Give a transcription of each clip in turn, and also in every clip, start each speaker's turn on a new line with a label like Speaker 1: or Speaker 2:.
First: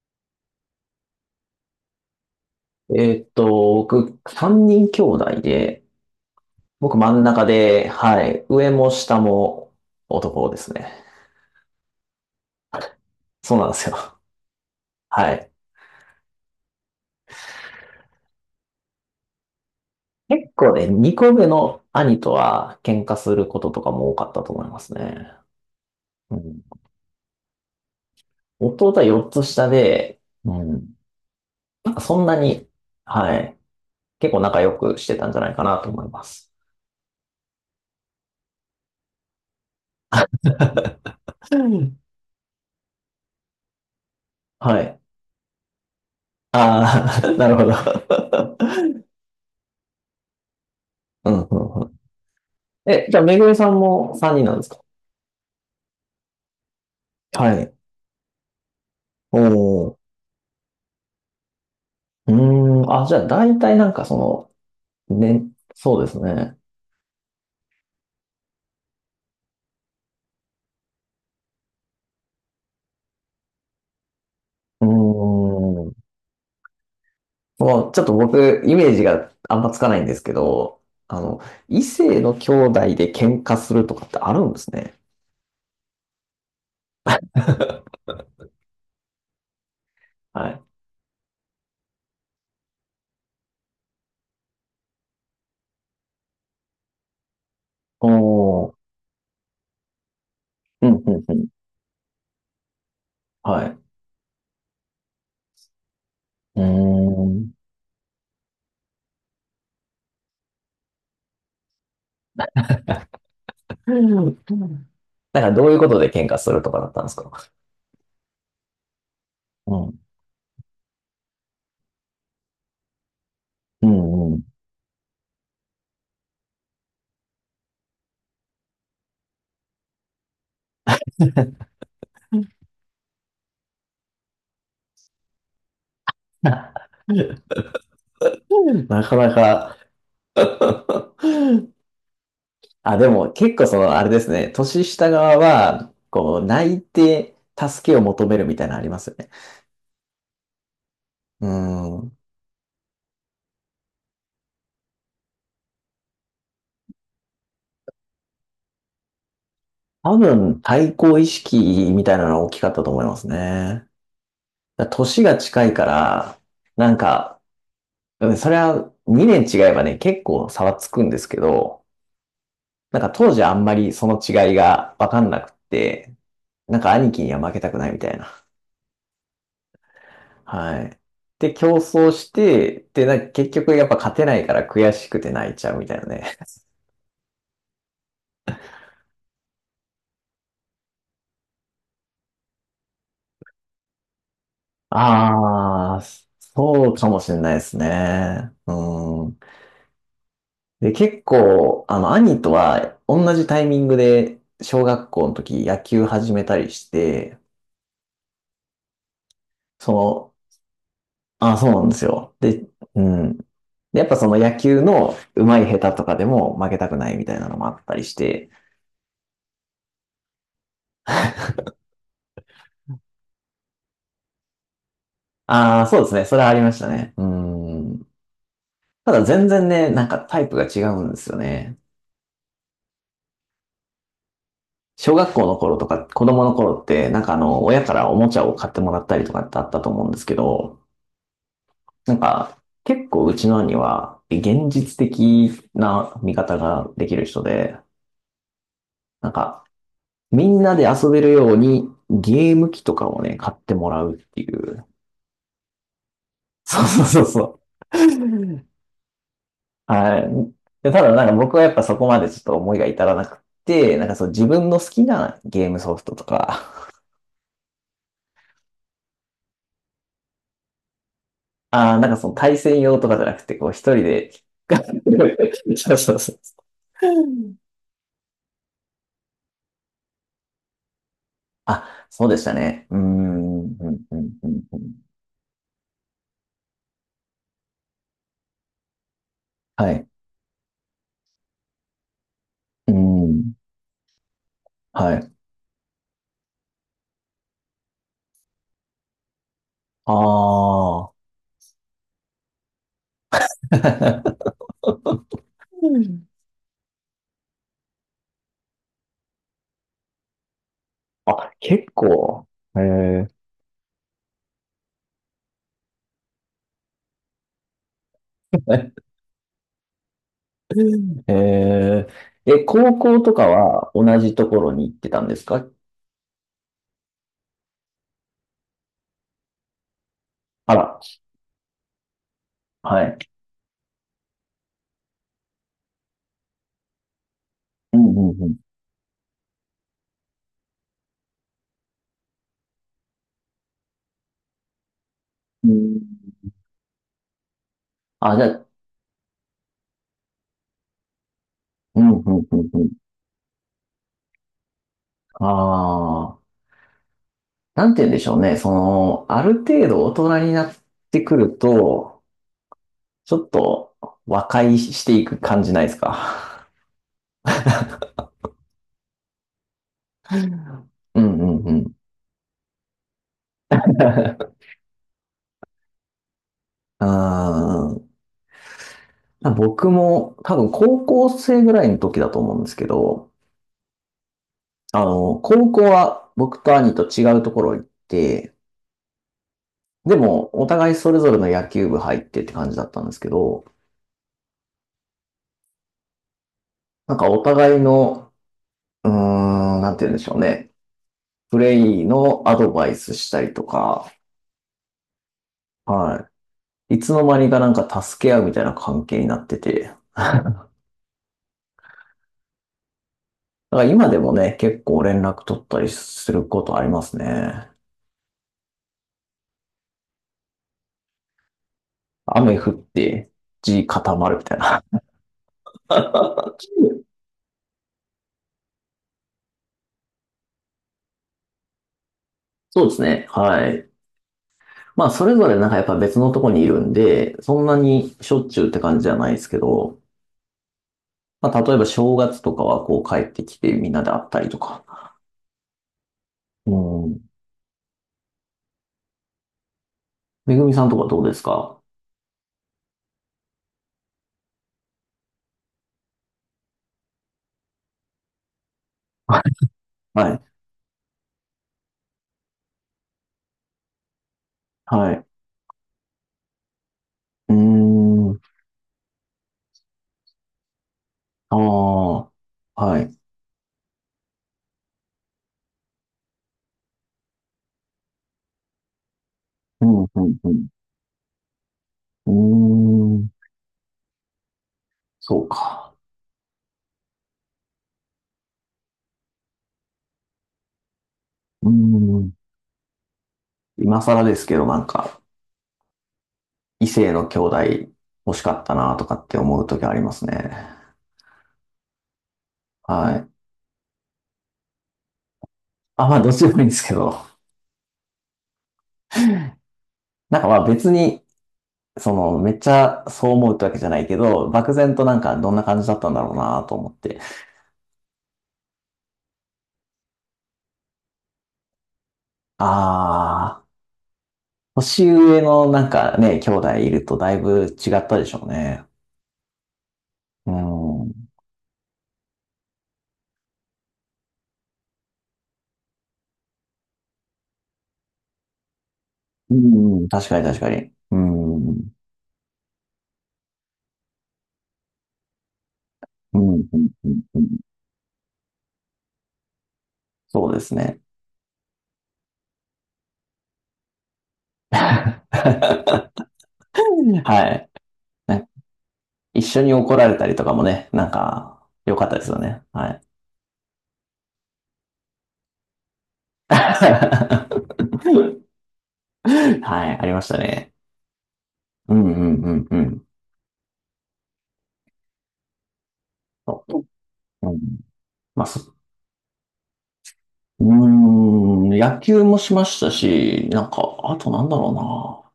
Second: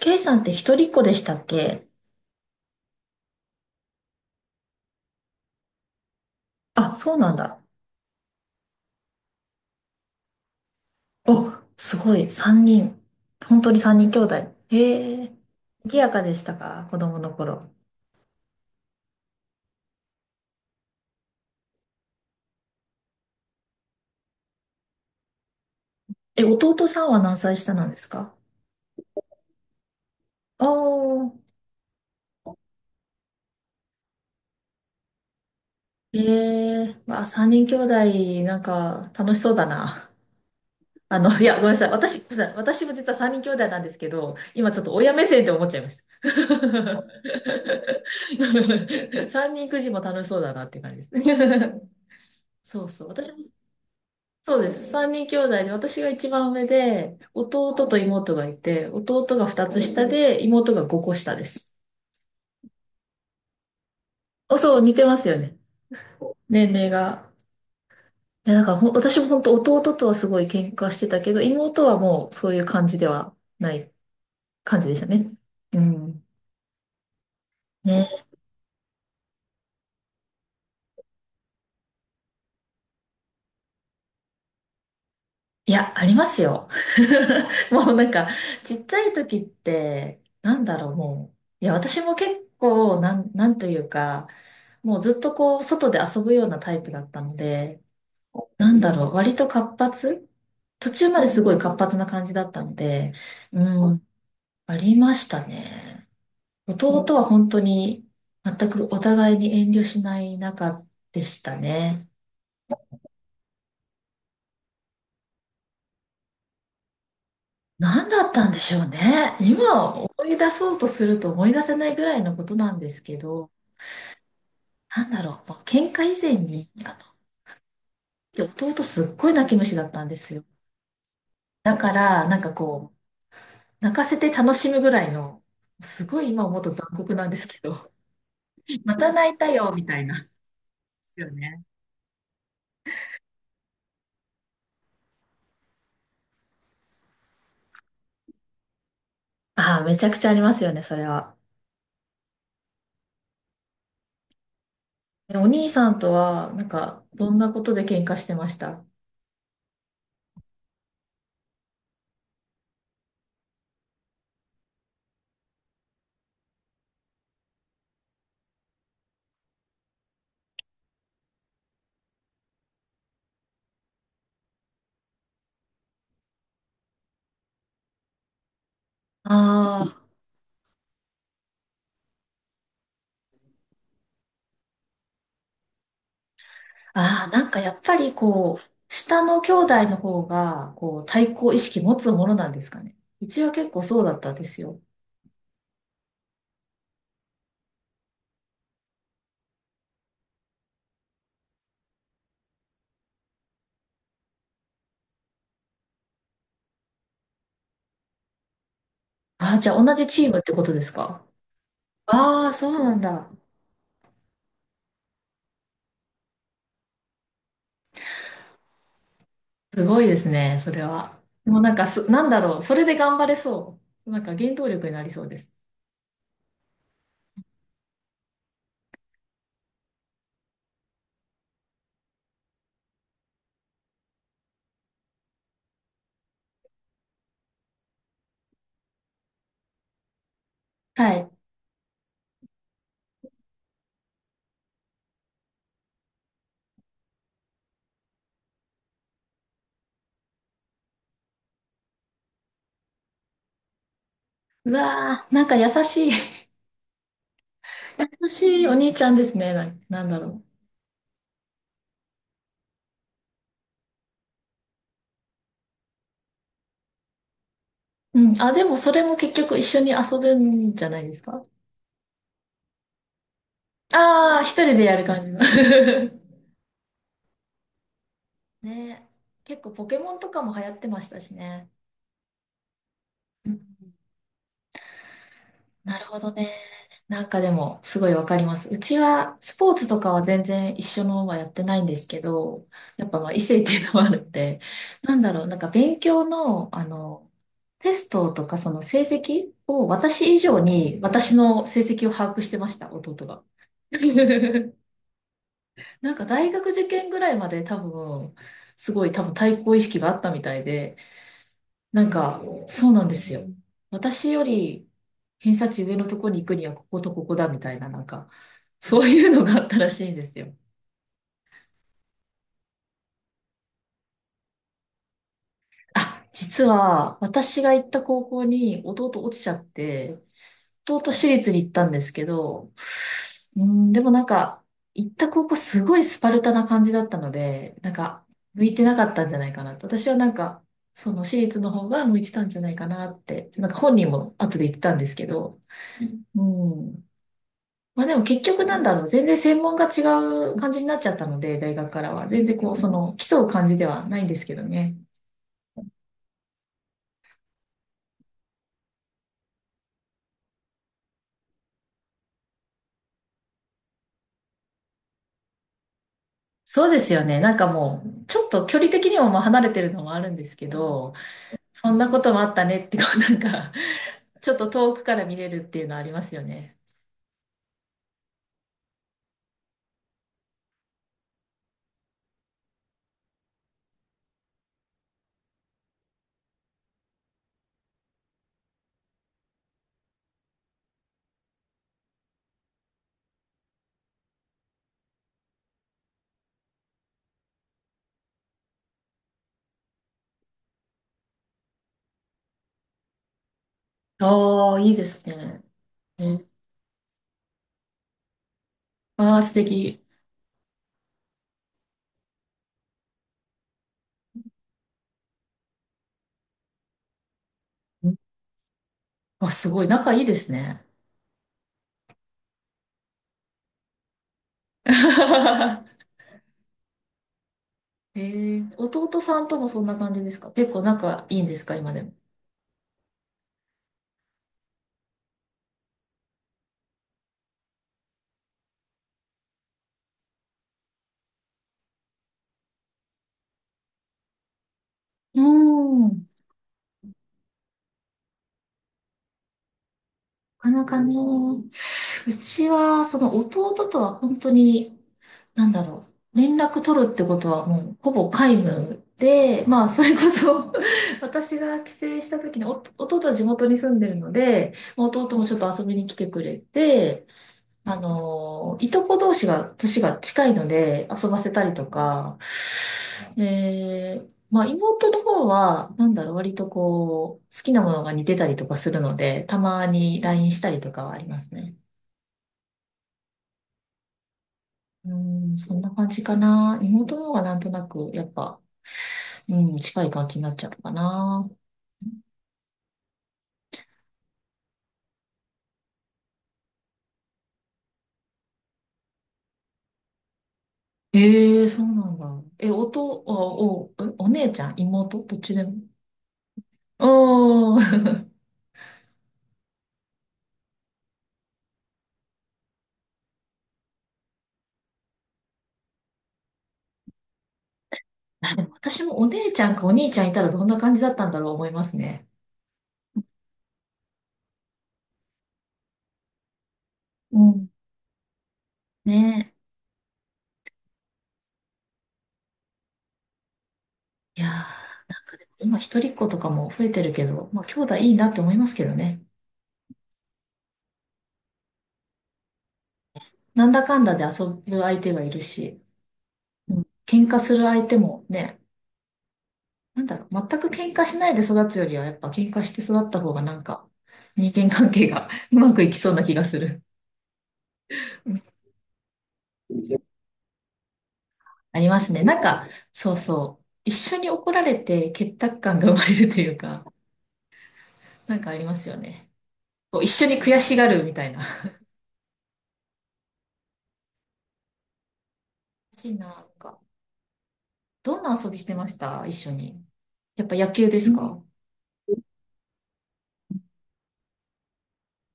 Speaker 1: K さんって一人っ子でしたっけ？
Speaker 2: えーっと、僕、三人兄弟で、
Speaker 1: あ、
Speaker 2: 僕
Speaker 1: そう
Speaker 2: 真ん
Speaker 1: なん
Speaker 2: 中
Speaker 1: だ。
Speaker 2: で、はい、上も下も男ですね。
Speaker 1: お、すごい。三人。
Speaker 2: そう
Speaker 1: 本
Speaker 2: な
Speaker 1: 当
Speaker 2: んで
Speaker 1: に
Speaker 2: す
Speaker 1: 三人兄
Speaker 2: よ。
Speaker 1: 弟。へえ。
Speaker 2: はい。
Speaker 1: 賑やかでしたか、子供の頃。
Speaker 2: 結構ね、二個目の兄とは喧嘩することとかも多かったと思いますね。う
Speaker 1: え、
Speaker 2: ん、
Speaker 1: 弟さんは何歳下なんですか？
Speaker 2: 弟は4つ下で、うん、
Speaker 1: おー。
Speaker 2: そんなに、はい、結構仲良くしてたんじゃないかなと思い
Speaker 1: え
Speaker 2: ます。
Speaker 1: え。まあ、三人兄弟、なんか、楽しそうだな。あの、いや、
Speaker 2: う
Speaker 1: ごめんなさい。
Speaker 2: ん、
Speaker 1: 私、ごめんなさい。私も実は三人兄弟なんですけど、今ちょ
Speaker 2: は
Speaker 1: っと
Speaker 2: い。
Speaker 1: 親目線って思っちゃいました。
Speaker 2: ああ、なるほど。
Speaker 1: 三人くじも楽しそうだなっていう感じです
Speaker 2: うんうん
Speaker 1: ね。
Speaker 2: うん。
Speaker 1: そうそう。
Speaker 2: え、じゃあ、
Speaker 1: 私も
Speaker 2: めぐみさんも3人なん
Speaker 1: そう
Speaker 2: です
Speaker 1: で
Speaker 2: か？
Speaker 1: す。三人兄弟で、私が一番上で、
Speaker 2: は
Speaker 1: 弟
Speaker 2: い。
Speaker 1: と妹がいて、弟
Speaker 2: お
Speaker 1: が二つ
Speaker 2: ー、
Speaker 1: 下で、妹が五個下です。
Speaker 2: うーん、あ、じゃあ大体なんかそ
Speaker 1: お、そう、似てま
Speaker 2: の、
Speaker 1: すよ
Speaker 2: ね、
Speaker 1: ね。
Speaker 2: そうですね。
Speaker 1: 年齢が。いや、だから私も本当、弟とはすごい喧嘩してたけど、妹はもうそういう感じではない感
Speaker 2: うー
Speaker 1: じでしたね。
Speaker 2: ん、
Speaker 1: うん。
Speaker 2: もうちょっと
Speaker 1: ね。
Speaker 2: 僕、イメージがあんまつかないんですけど、あの、異性の兄弟で喧嘩するとかってあるんですね。
Speaker 1: いや、ありますよ。もうなんか、ちっちゃい時って、
Speaker 2: は
Speaker 1: な
Speaker 2: い。
Speaker 1: んだろう、もう。いや、私も結構、なんというか、もうずっとこう、外で遊ぶようなタイプだったので、
Speaker 2: お
Speaker 1: な
Speaker 2: ー、
Speaker 1: んだろう、割と活発、
Speaker 2: う
Speaker 1: 途
Speaker 2: ん、
Speaker 1: 中
Speaker 2: う
Speaker 1: ま
Speaker 2: ん、
Speaker 1: で
Speaker 2: う
Speaker 1: す
Speaker 2: ん。
Speaker 1: ごい活発な感じだったので、う
Speaker 2: はい。う
Speaker 1: あん、ありましたね。
Speaker 2: ー
Speaker 1: 弟は
Speaker 2: ん。
Speaker 1: 本当に全くお互いに遠慮しない仲でしたね。
Speaker 2: うんうん、なんかどういうことで喧嘩するとかだったんですか？
Speaker 1: 何だったんでしょうね。
Speaker 2: う
Speaker 1: 今
Speaker 2: ん、
Speaker 1: 思い出そうとすると思い出せないぐらいのことなんですけど、
Speaker 2: うん、うん。
Speaker 1: なんだろう、まあ喧嘩以前に、あの、弟すっごい泣き虫だったんですよ。だから、なんかこう、泣かせて楽しむぐらいの、すごい今思うと残酷なんです けど、ま
Speaker 2: な
Speaker 1: た
Speaker 2: か
Speaker 1: 泣
Speaker 2: な
Speaker 1: いたよ、
Speaker 2: か。
Speaker 1: みたいな。で すよね。
Speaker 2: あ、でも結構その、あれですね、年下側は、こう、泣いて助けを求めるみたいなのありますよね。
Speaker 1: ああ、めちゃくちゃありますよね、それは。
Speaker 2: うん。
Speaker 1: え、お兄さんとは、なんか、どんなことで喧嘩してましたあ
Speaker 2: 多分、対抗意識みたいなのが大きかったと思いますね。だから年が近いから、なんか、うん、それは2年違えばね、結構差はつくんですけど、なんか当時あんまりその違いがわかんなくって、なんか兄貴には負けたくないみたいな。
Speaker 1: あ？
Speaker 2: はい。で、競争して、で、なんか結局やっぱ勝てないから悔しくて泣いちゃうみたいなね。
Speaker 1: ああ、なんかやっぱりこう、下の兄弟の方が、こう、対抗意識持つものなんですかね。うちは結構そうだったんですよ。
Speaker 2: ああ、そうかもしれないですね。うん。で、結構、あの、兄とは同じタイミングで小学校の時野球始めたりして、
Speaker 1: ああ、じゃあ
Speaker 2: そ
Speaker 1: 同じチー
Speaker 2: の、
Speaker 1: ムってことですか？
Speaker 2: あ、そうなんですよ。
Speaker 1: ああ、
Speaker 2: で、
Speaker 1: そうなん
Speaker 2: う
Speaker 1: だ。
Speaker 2: ん。で、やっぱその野球の上手い下手とかでも負けたくないみたいなのもあったりして、
Speaker 1: すごいですね、それは。もうなんかす、なんだろう、それで頑張れそう。なんか原動力になりそうです。
Speaker 2: ああ、そうですね。それはありましたね。うん。ただ全然ね、なんかタイプが違うんですよね。小学校の頃とか、子供の頃って、なんかあの、親からおもちゃを買ってもらったりとかってあったと思うんですけど、
Speaker 1: はい。
Speaker 2: なんか、結構うちの兄は、現実的な見方ができる人で、なんか、みんなで遊べるように、ゲーム機とかをね、買ってもらうってい
Speaker 1: う
Speaker 2: う。
Speaker 1: わー、なんか優しい、
Speaker 2: そうそうそうそう。
Speaker 1: 優しい お兄ちゃんですね。なんだ
Speaker 2: はい。
Speaker 1: ろ
Speaker 2: で、ただなんか僕はやっぱそこまでちょっと思いが至らなくて、なんかそう自分の好きなゲームソフトとか、
Speaker 1: う。うん。あ、でもそれも結局一緒に遊ぶんじゃないですか。
Speaker 2: ああ、なんかその対戦用とかじゃなくて、こう一人で。
Speaker 1: ああ、一人でやる感じの。
Speaker 2: そうそうそう。
Speaker 1: ね。結構ポケモンとかも流行ってましたしね。
Speaker 2: あ、そうでしたね。うー
Speaker 1: う
Speaker 2: ん、う
Speaker 1: ん、
Speaker 2: ん、うん、うん。うん、
Speaker 1: なるほどね。なんかでも、すごいわかります。うちは、スポーツ
Speaker 2: は
Speaker 1: と
Speaker 2: い。
Speaker 1: かは全然一緒のはやってないんですけど、
Speaker 2: うー
Speaker 1: やっぱまあ異
Speaker 2: ん、
Speaker 1: 性っていうのもあるんで、
Speaker 2: は
Speaker 1: なんだ
Speaker 2: い。
Speaker 1: ろう、なんか勉強の、あの、テストとかその成績を、
Speaker 2: あ
Speaker 1: 私以上に
Speaker 2: あ。
Speaker 1: 私の成績を把握してました、弟が。
Speaker 2: う
Speaker 1: なんか
Speaker 2: ん、
Speaker 1: 大学受験ぐらいまで多分、すごい多分対抗意識があったみたいで、
Speaker 2: あ、結
Speaker 1: なんか、
Speaker 2: 構。へ
Speaker 1: そうなんで
Speaker 2: え。
Speaker 1: すよ。私より偏差値上のとこに行くにはこことここだみたいな、なんか、そ ういうのがあったらしいんですよ。
Speaker 2: へえー。え、高校とかは同じところに行ってたんですか？
Speaker 1: あ、実は私が行った高校に弟落ちちゃって、
Speaker 2: あら、
Speaker 1: 東私立に行ったんですけど、
Speaker 2: はい。
Speaker 1: うん、でもなんか、行った高校すごいスパルタな感じだったので、なん
Speaker 2: うん、
Speaker 1: か、
Speaker 2: うん、うん。
Speaker 1: 向いてなかったんじゃないかなと。私はなんか、その私立の方が向いてたんじゃないかなって、なんか本人も後で言ってたんですけど、
Speaker 2: うん。
Speaker 1: うん。まあでも
Speaker 2: あ、
Speaker 1: 結
Speaker 2: じゃ
Speaker 1: 局
Speaker 2: あ、
Speaker 1: なんだろう、全然専門が違う感じになっちゃったので、大学か
Speaker 2: うん、
Speaker 1: ら
Speaker 2: う
Speaker 1: は。
Speaker 2: ん、
Speaker 1: 全
Speaker 2: う
Speaker 1: 然
Speaker 2: ん、
Speaker 1: こう、
Speaker 2: う
Speaker 1: そ
Speaker 2: ん。
Speaker 1: の、競う感じではないんですけどね。
Speaker 2: ああ。なんて言うんでしょうね。その、ある程度大人になってくると、ちょっと和解していく感じないですか。
Speaker 1: そうですよね。なんかもう、ちょっと距離的にもまあ離れてるのもあるんですけ ど、
Speaker 2: うんうんうん。
Speaker 1: そんなこともあったねって、こうなんかちょっ と遠くから見れるっていうのありますよね。
Speaker 2: うー、僕も多分高校生ぐらいの時だと思うんですけど、あの、高校は僕と兄と違うところ行って、でもお互いそれぞれの野球部入ってって感じだったんですけど、なんかお互いの、うーん、なんて言うんでしょうね。プレイのアドバイスしたりとか、
Speaker 1: ああ、いいですね。
Speaker 2: は
Speaker 1: え、
Speaker 2: い。いつの間にかなんか助け合うみたいな関係に
Speaker 1: あ
Speaker 2: な
Speaker 1: あ、
Speaker 2: っ
Speaker 1: 素
Speaker 2: てて、
Speaker 1: 敵。
Speaker 2: だから今でもね、結構連絡取ったりすることありますね。
Speaker 1: ん、あ、すごい。仲いいですね。
Speaker 2: 雨降って、地固まるみたいな。
Speaker 1: えー、弟さんともそんな感じですか、結構仲いいんですか、今でも。
Speaker 2: そうですね。はい。まあ、それぞれなんかやっぱ別のとこにいるんで、そんなにしょっちゅうって感じじゃないですけど、まあ、例えば正月とかはこう帰ってきてみんなで会ったりとか。
Speaker 1: うーん。
Speaker 2: うん。めぐ
Speaker 1: なか
Speaker 2: み
Speaker 1: な
Speaker 2: さん
Speaker 1: か
Speaker 2: とか
Speaker 1: ね、
Speaker 2: どうですか？
Speaker 1: うちは、その弟とは本当になんだろう。連絡取るってことはもうほぼ皆無
Speaker 2: はい。
Speaker 1: で、まあそれこ
Speaker 2: はい。
Speaker 1: そ、 私が帰省した時にお弟は地元に住んでるので、まあ
Speaker 2: はい。
Speaker 1: 弟もちょっと遊びに来てくれて、
Speaker 2: うー
Speaker 1: あ
Speaker 2: ん。
Speaker 1: のー、いとこ同士が年が近いので遊ばせたりと
Speaker 2: あ
Speaker 1: か、
Speaker 2: あ。はい。
Speaker 1: えー、まあ妹の方はなんだろう、割とこう好きなものが似てたりとかするので、たま
Speaker 2: うん、う
Speaker 1: に
Speaker 2: ん、う
Speaker 1: LINE し
Speaker 2: ん。
Speaker 1: たりとかはありますね。
Speaker 2: うーん。
Speaker 1: う
Speaker 2: そう
Speaker 1: ん、そんな
Speaker 2: か。
Speaker 1: 感じかな。妹の方がなんとなくやっぱ、うん、近い感じになっちゃうのかな。
Speaker 2: うーん。今更ですけど、なんか、異性の兄弟欲しかったなとかって思う時ありますね。
Speaker 1: ええ、そうなんだ。え、おと、
Speaker 2: はい。
Speaker 1: お、お、お姉ちゃん、妹、どっちでも。
Speaker 2: あ、まあ、どっちでもいいんですけど、
Speaker 1: うーん。
Speaker 2: なんかまあ別に、その、めっちゃそう思うってわけじゃないけど、漠然となんかどんな感じだったんだろうなと思って。
Speaker 1: あ、でも私もお姉ちゃんかお兄ちゃんいたらどんな感じだったんだろう思いますね。
Speaker 2: ああ、年上のなんかね、兄弟いるとだ
Speaker 1: う
Speaker 2: いぶ
Speaker 1: ん。
Speaker 2: 違ったでしょうね。
Speaker 1: ね
Speaker 2: うん。
Speaker 1: え。いやー、なんかでも今一人っ子とかも増えてるけど、まあ兄弟いいなって思いますけどね。
Speaker 2: うん、確かに確かに。うん。うん、
Speaker 1: なんだかんだで遊ぶ相手がいるし、
Speaker 2: うん、う
Speaker 1: うん、
Speaker 2: ん。
Speaker 1: 喧
Speaker 2: う
Speaker 1: 嘩す
Speaker 2: ん、
Speaker 1: る相手もね、なんだろう、
Speaker 2: そう
Speaker 1: 全
Speaker 2: で
Speaker 1: く
Speaker 2: す
Speaker 1: 喧
Speaker 2: ね。
Speaker 1: 嘩しないで育つよりは、やっぱ喧嘩して育った方がなんか、人間 関係が うまくいき
Speaker 2: は
Speaker 1: そうな気がする。
Speaker 2: い。
Speaker 1: う
Speaker 2: な
Speaker 1: ん、
Speaker 2: ん一緒に怒られたりとかもね、なんか、
Speaker 1: あり
Speaker 2: 良
Speaker 1: ま
Speaker 2: かっ
Speaker 1: す
Speaker 2: た
Speaker 1: ね。
Speaker 2: です
Speaker 1: な
Speaker 2: よ
Speaker 1: ん
Speaker 2: ね。
Speaker 1: か、
Speaker 2: はい。
Speaker 1: そうそう。一緒に怒られて結託感が生まれるというか、なんかありますよね。
Speaker 2: はい、
Speaker 1: こう
Speaker 2: あ
Speaker 1: 一
Speaker 2: りま
Speaker 1: 緒
Speaker 2: した
Speaker 1: に悔
Speaker 2: ね。
Speaker 1: しがるみたいな。
Speaker 2: うんうんうんうん。
Speaker 1: 嬉しいな、なん
Speaker 2: そ
Speaker 1: か。
Speaker 2: う、うん、
Speaker 1: どんな
Speaker 2: まあ、
Speaker 1: 遊びして
Speaker 2: そ、
Speaker 1: ました、一緒に。やっぱ
Speaker 2: うー
Speaker 1: 野球ですか？
Speaker 2: ん、野球もしましたし、なんか、あとなんだろうな。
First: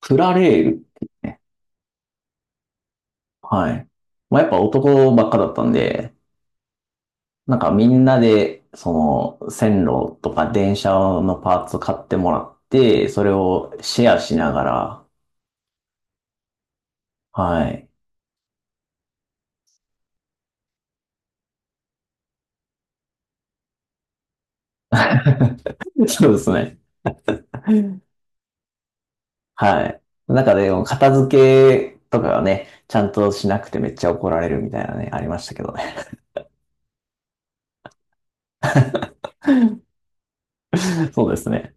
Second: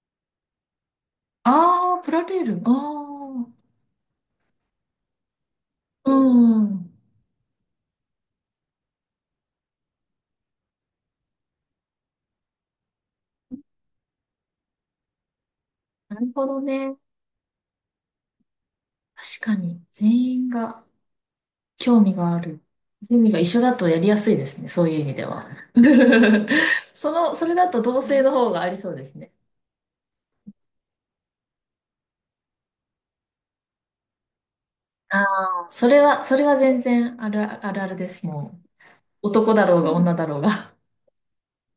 Speaker 2: プラレールっていうね。
Speaker 1: ああー、プラレール。あ
Speaker 2: はい。まあ、やっぱ男ばっかだったん
Speaker 1: あ、
Speaker 2: で、
Speaker 1: うん。
Speaker 2: なんかみんなで、その、線路とか電車のパーツ買ってもらって、それをシェアしながら、
Speaker 1: なるほどね。
Speaker 2: はい。
Speaker 1: 確かに、全員が。興味がある。趣味が一緒だとやりやすいですね。そういう意味では。
Speaker 2: そうで すね。
Speaker 1: その、それだと同性の方がありそうですね。
Speaker 2: はい。なんかでも、片付けとかはね、ちゃんとしなくてめっちゃ怒られるみたいなね、あ
Speaker 1: あ
Speaker 2: りましたけ
Speaker 1: あ、
Speaker 2: ど
Speaker 1: そ
Speaker 2: ね。
Speaker 1: れは、それは全然あるあるあるです。もう、男だろうが女だろうが。
Speaker 2: そうですね。